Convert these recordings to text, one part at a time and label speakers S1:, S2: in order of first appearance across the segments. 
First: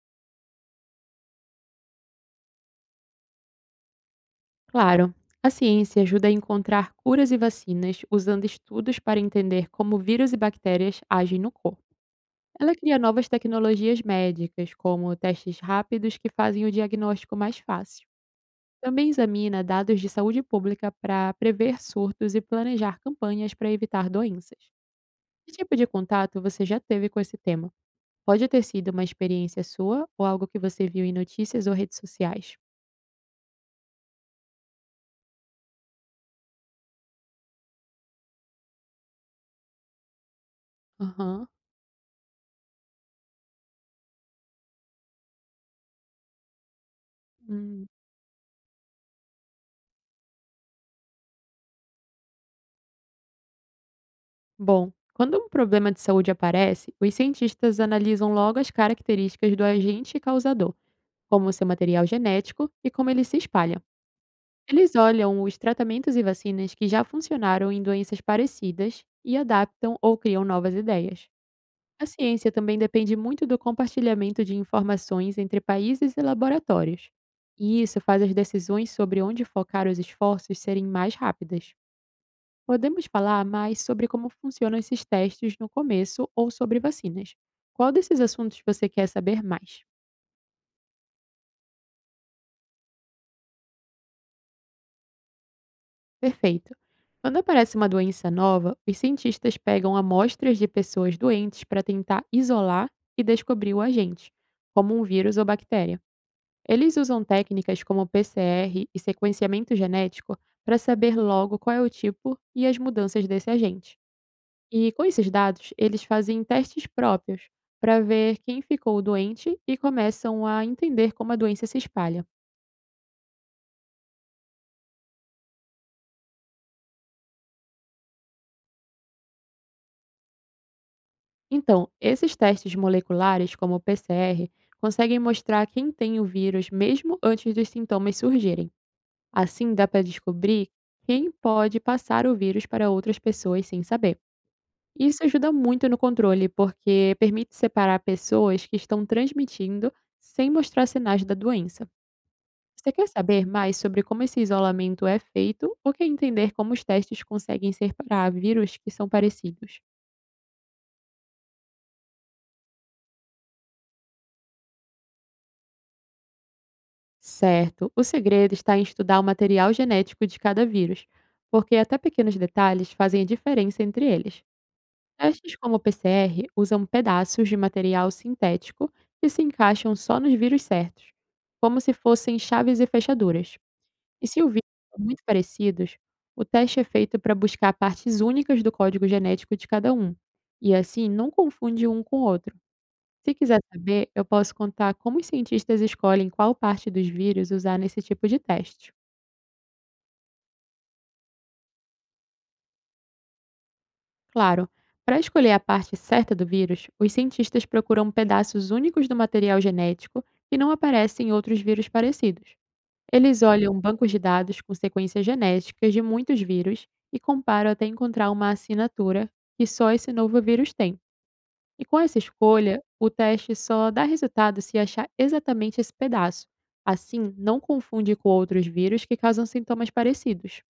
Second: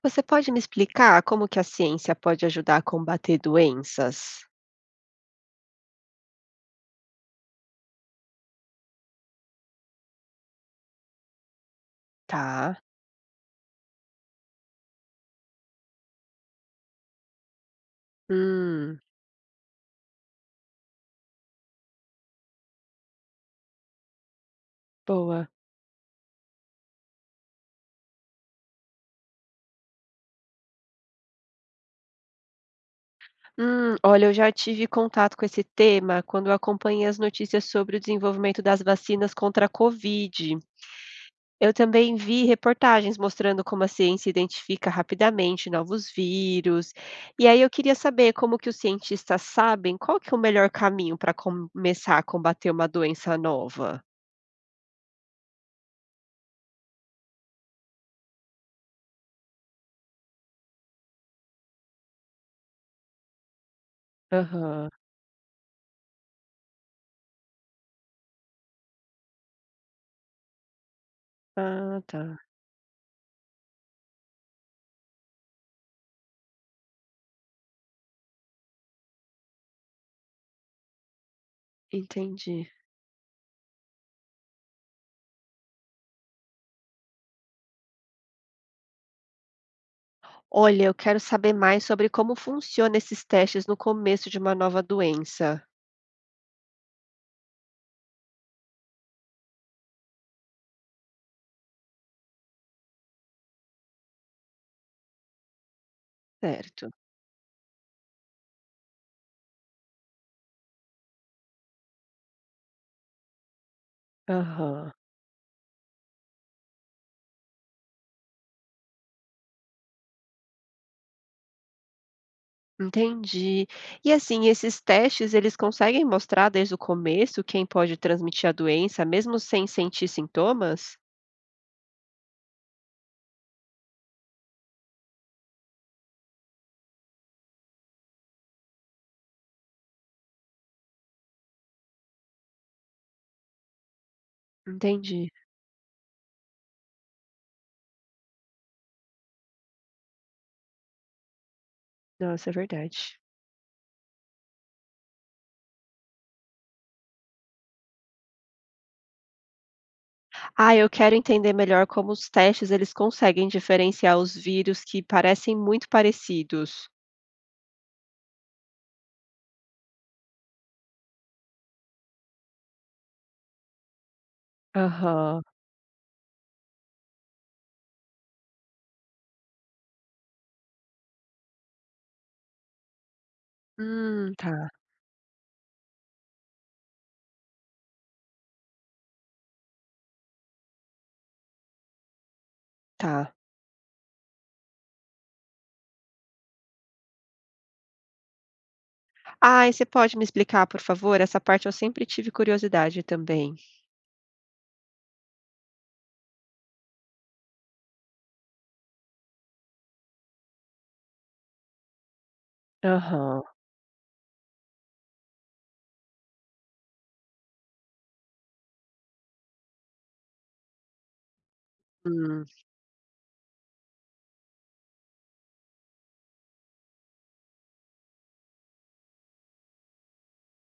S1: Você pode me explicar como que a ciência pode ajudar a combater doenças?
S2: Claro, a ciência ajuda a encontrar curas e vacinas usando estudos para entender como vírus e bactérias agem no corpo. Ela
S1: Tá.
S2: cria novas tecnologias médicas, como testes rápidos que fazem o diagnóstico mais fácil.
S1: Hum,
S2: Também examina dados de saúde pública para prever surtos e planejar campanhas para evitar doenças.
S1: boa.
S2: Que tipo de contato você já teve com esse tema? Pode ter sido uma experiência sua ou algo que você viu em notícias ou redes sociais?
S1: Olha, eu já tive contato com esse tema quando eu acompanhei as notícias sobre o desenvolvimento das vacinas contra a Covid.
S2: Aham.
S1: Eu também vi reportagens mostrando como a ciência identifica rapidamente novos vírus. E aí eu
S2: Hum.
S1: queria saber como que os cientistas sabem qual que é o melhor caminho para começar a combater uma doença nova.
S2: Bom, quando um problema de saúde aparece, os cientistas analisam logo as características do agente causador, como seu material genético e como ele se espalha.
S1: Aham.
S2: Eles olham os tratamentos e vacinas que já funcionaram em doenças parecidas e adaptam ou criam novas ideias.
S1: Ah,
S2: A
S1: tá.
S2: ciência também depende muito do compartilhamento de informações entre países e laboratórios. E isso faz as decisões sobre onde focar os esforços serem mais rápidas.
S1: Entendi.
S2: Podemos falar mais sobre como funcionam esses testes no começo ou sobre vacinas. Qual desses assuntos você quer saber mais?
S1: Olha, eu quero saber mais sobre como funcionam esses testes no começo de uma nova doença.
S2: Perfeito. Quando aparece uma doença nova, os cientistas pegam amostras de pessoas doentes para tentar isolar e descobrir o agente, como um vírus ou bactéria.
S1: Certo.
S2: Eles usam técnicas como PCR e sequenciamento genético para saber logo qual é o tipo e as mudanças desse agente.
S1: Aham.
S2: E com esses dados, eles fazem testes próprios para ver quem ficou doente e começam a entender como a doença se espalha.
S1: Entendi. E assim, esses testes, eles conseguem mostrar desde o começo quem pode transmitir a doença, mesmo sem sentir sintomas?
S2: Então, esses testes moleculares, como o PCR, conseguem mostrar quem tem o vírus mesmo antes dos sintomas surgirem. Assim, dá para descobrir quem pode passar o vírus para outras pessoas sem saber. Isso
S1: Entendi.
S2: ajuda muito no controle, porque permite separar pessoas que estão transmitindo sem mostrar sinais da doença.
S1: Nossa, é
S2: Você quer
S1: verdade.
S2: saber mais sobre como esse isolamento é feito ou quer entender como os testes conseguem separar vírus que são parecidos?
S1: Ah, eu quero entender melhor como os testes, eles conseguem diferenciar os vírus que parecem muito parecidos.
S2: Certo, o segredo está em estudar o material genético de cada vírus, porque até pequenos detalhes fazem a diferença entre eles.
S1: Aham.
S2: Testes como o PCR usam pedaços de material sintético que se encaixam só nos vírus certos, como se fossem chaves e fechaduras. E se o vírus
S1: Tá.
S2: são muito parecidos, o teste é feito para buscar partes únicas do código genético de cada um, e assim não confunde um com o outro. Se
S1: Tá.
S2: quiser saber, eu posso contar como os cientistas escolhem qual parte dos vírus usar nesse tipo de teste.
S1: Ai, você pode me explicar, por favor? Essa parte eu sempre tive curiosidade também.
S2: Claro, para escolher a parte certa do vírus, os cientistas procuram pedaços únicos do material genético que não aparecem em outros vírus parecidos. Eles
S1: Aham.
S2: olham bancos de dados com sequências genéticas de muitos vírus e comparam até encontrar uma assinatura que só esse novo vírus tem. E com essa
S1: Hum,
S2: escolha, o teste só dá resultado se achar exatamente esse pedaço. Assim, não confunde com outros vírus que causam sintomas parecidos.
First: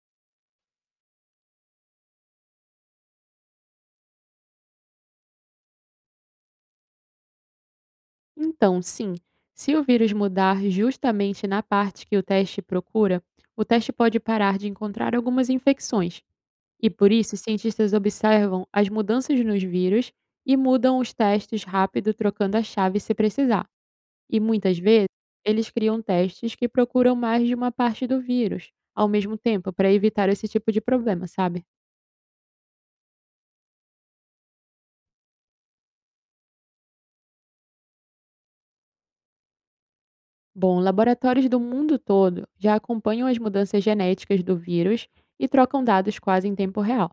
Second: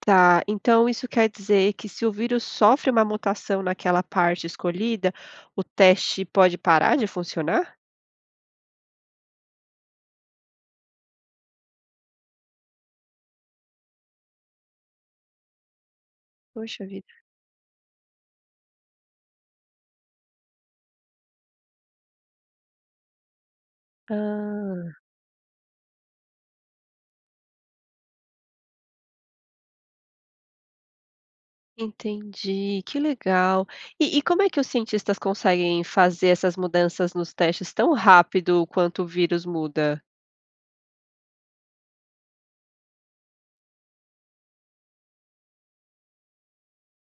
S1: tá. Então isso quer dizer que se o vírus sofre uma mutação naquela parte escolhida, o teste pode parar de funcionar?
S2: Então, sim, se o vírus mudar justamente na parte que o teste procura, o teste pode parar de encontrar algumas infecções.
S1: Poxa
S2: E por
S1: vida.
S2: isso, os cientistas observam as mudanças nos vírus e mudam os testes rápido, trocando a chave se precisar. E muitas
S1: Ah.
S2: vezes, eles criam testes que procuram mais de uma parte do vírus ao mesmo tempo para evitar esse tipo de problema, sabe?
S1: Entendi, que legal. E como é que os cientistas conseguem fazer essas mudanças nos testes tão rápido quanto o vírus muda?
S2: Bom, laboratórios do mundo todo já acompanham as mudanças genéticas do vírus e trocam dados quase em tempo real.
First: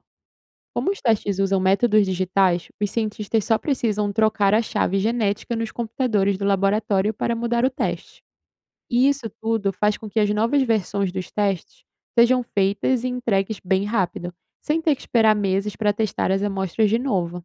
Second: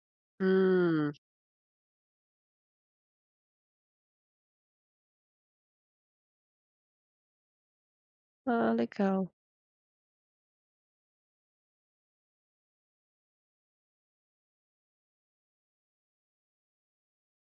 S2: Como os
S1: Hum,
S2: testes usam métodos digitais, os cientistas só precisam trocar a chave genética nos computadores do laboratório para mudar o teste.
S1: ah,
S2: E
S1: legal.
S2: isso tudo faz com que as novas versões dos testes sejam feitas e entregues bem rápido, sem ter que esperar meses para testar as amostras de novo.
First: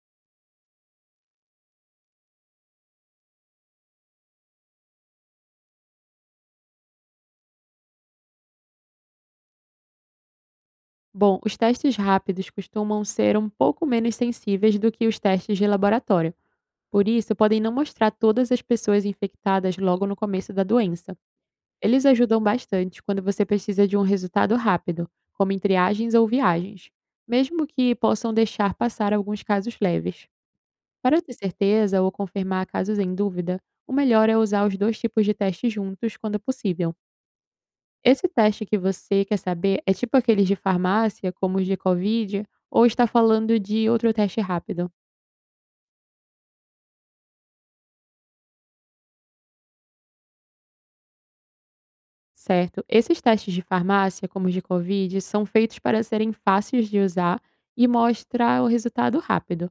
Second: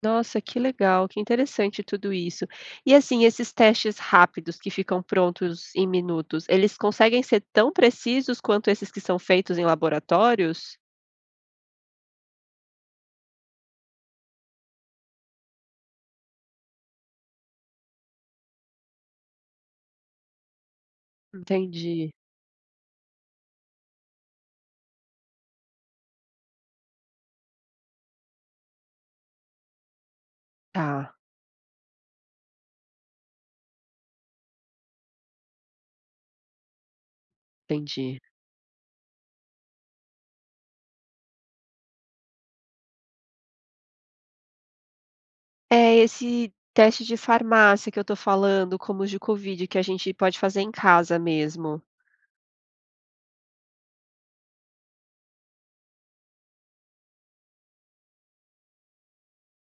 S1: Nossa, que legal, que interessante tudo isso. E assim, esses testes rápidos que ficam prontos em minutos, eles conseguem ser tão precisos quanto esses que são feitos em laboratórios?
S2: Bom, os testes rápidos costumam ser um pouco menos sensíveis do que os testes de laboratório. Por isso, podem não mostrar todas as pessoas infectadas logo no começo da doença. Eles
S1: Entendi.
S2: ajudam bastante quando você precisa de um resultado rápido, como em triagens ou viagens, mesmo que possam deixar passar alguns casos leves.
S1: Tá,
S2: Para ter certeza ou confirmar casos em dúvida, o melhor é usar os dois tipos de teste juntos quando possível.
S1: entendi.
S2: Esse teste que você quer saber é tipo aqueles de farmácia, como os de Covid, ou está falando de outro teste rápido?
S1: É esse teste de farmácia que eu tô falando, como os de Covid, que a gente pode fazer em casa mesmo.
S2: Certo, esses testes de farmácia, como os de Covid, são feitos para serem fáceis de usar e mostrar o resultado rápido.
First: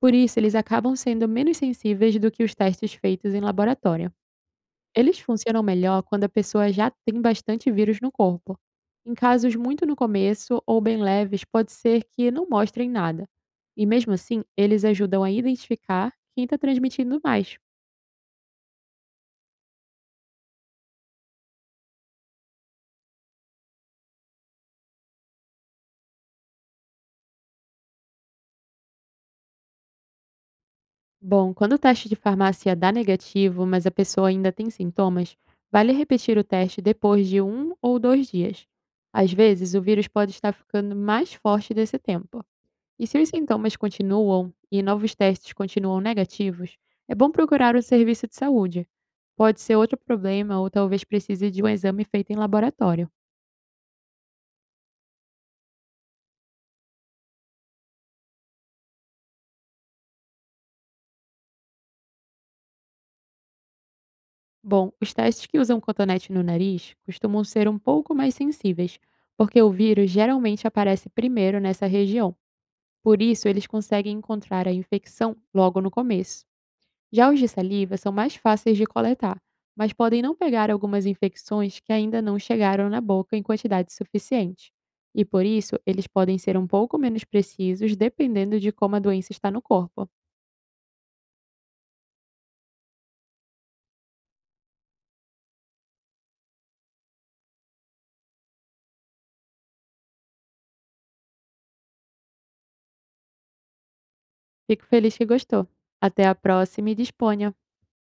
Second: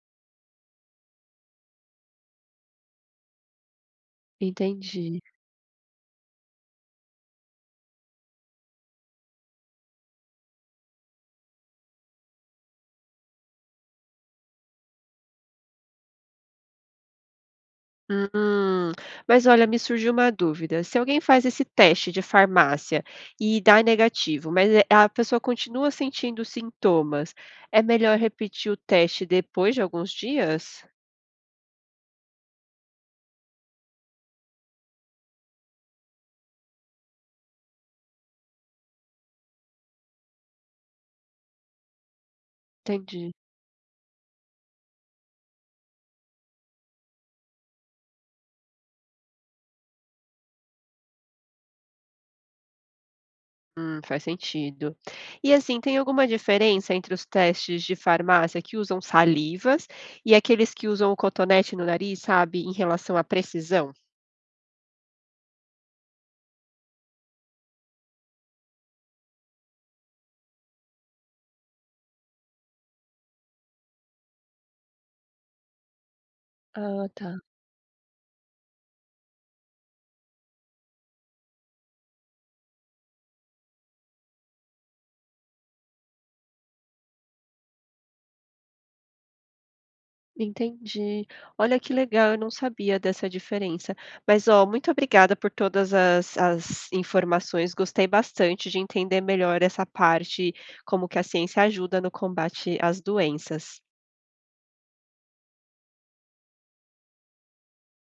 S2: Por isso, eles acabam sendo menos sensíveis do que os testes feitos em laboratório. Eles
S1: Entendi.
S2: funcionam melhor quando a pessoa já tem bastante vírus no corpo. Em casos muito no começo ou bem leves, pode ser que não mostrem nada. E mesmo assim, eles ajudam a identificar quem está transmitindo mais.
S1: Hum, mas olha, me surgiu uma dúvida. Se alguém faz esse teste de farmácia e dá negativo, mas a pessoa continua sentindo sintomas, é melhor repetir o teste depois de alguns dias?
S2: Bom, quando o teste de farmácia dá negativo, mas a pessoa ainda tem sintomas, vale repetir o teste depois de um ou dois dias. Às vezes, o vírus pode estar ficando mais forte desse tempo. E se os
S1: Entendi.
S2: sintomas continuam e novos testes continuam negativos, é bom procurar o serviço de saúde. Pode ser outro problema ou talvez precise de um exame feito em laboratório.
S1: Faz sentido. E assim, tem alguma diferença entre os testes de farmácia que usam salivas e aqueles que usam o cotonete no nariz, sabe, em relação à precisão?
S2: Bom, os testes que usam cotonete no nariz costumam ser um pouco mais sensíveis, porque o vírus geralmente aparece primeiro nessa região. Por isso, eles conseguem encontrar a infecção logo no começo.
S1: Ah,
S2: Já os
S1: tá.
S2: de saliva são mais fáceis de coletar, mas podem não pegar algumas infecções que ainda não chegaram na boca em quantidade suficiente. E por isso, eles podem ser um pouco menos precisos dependendo de como a doença está no corpo.
S1: Entendi. Olha que legal, eu não sabia dessa diferença. Mas, ó, muito obrigada por todas as informações. Gostei bastante de entender melhor essa parte, como que a ciência ajuda no combate às doenças.
S2: Fico feliz que gostou. Até a próxima e disponha!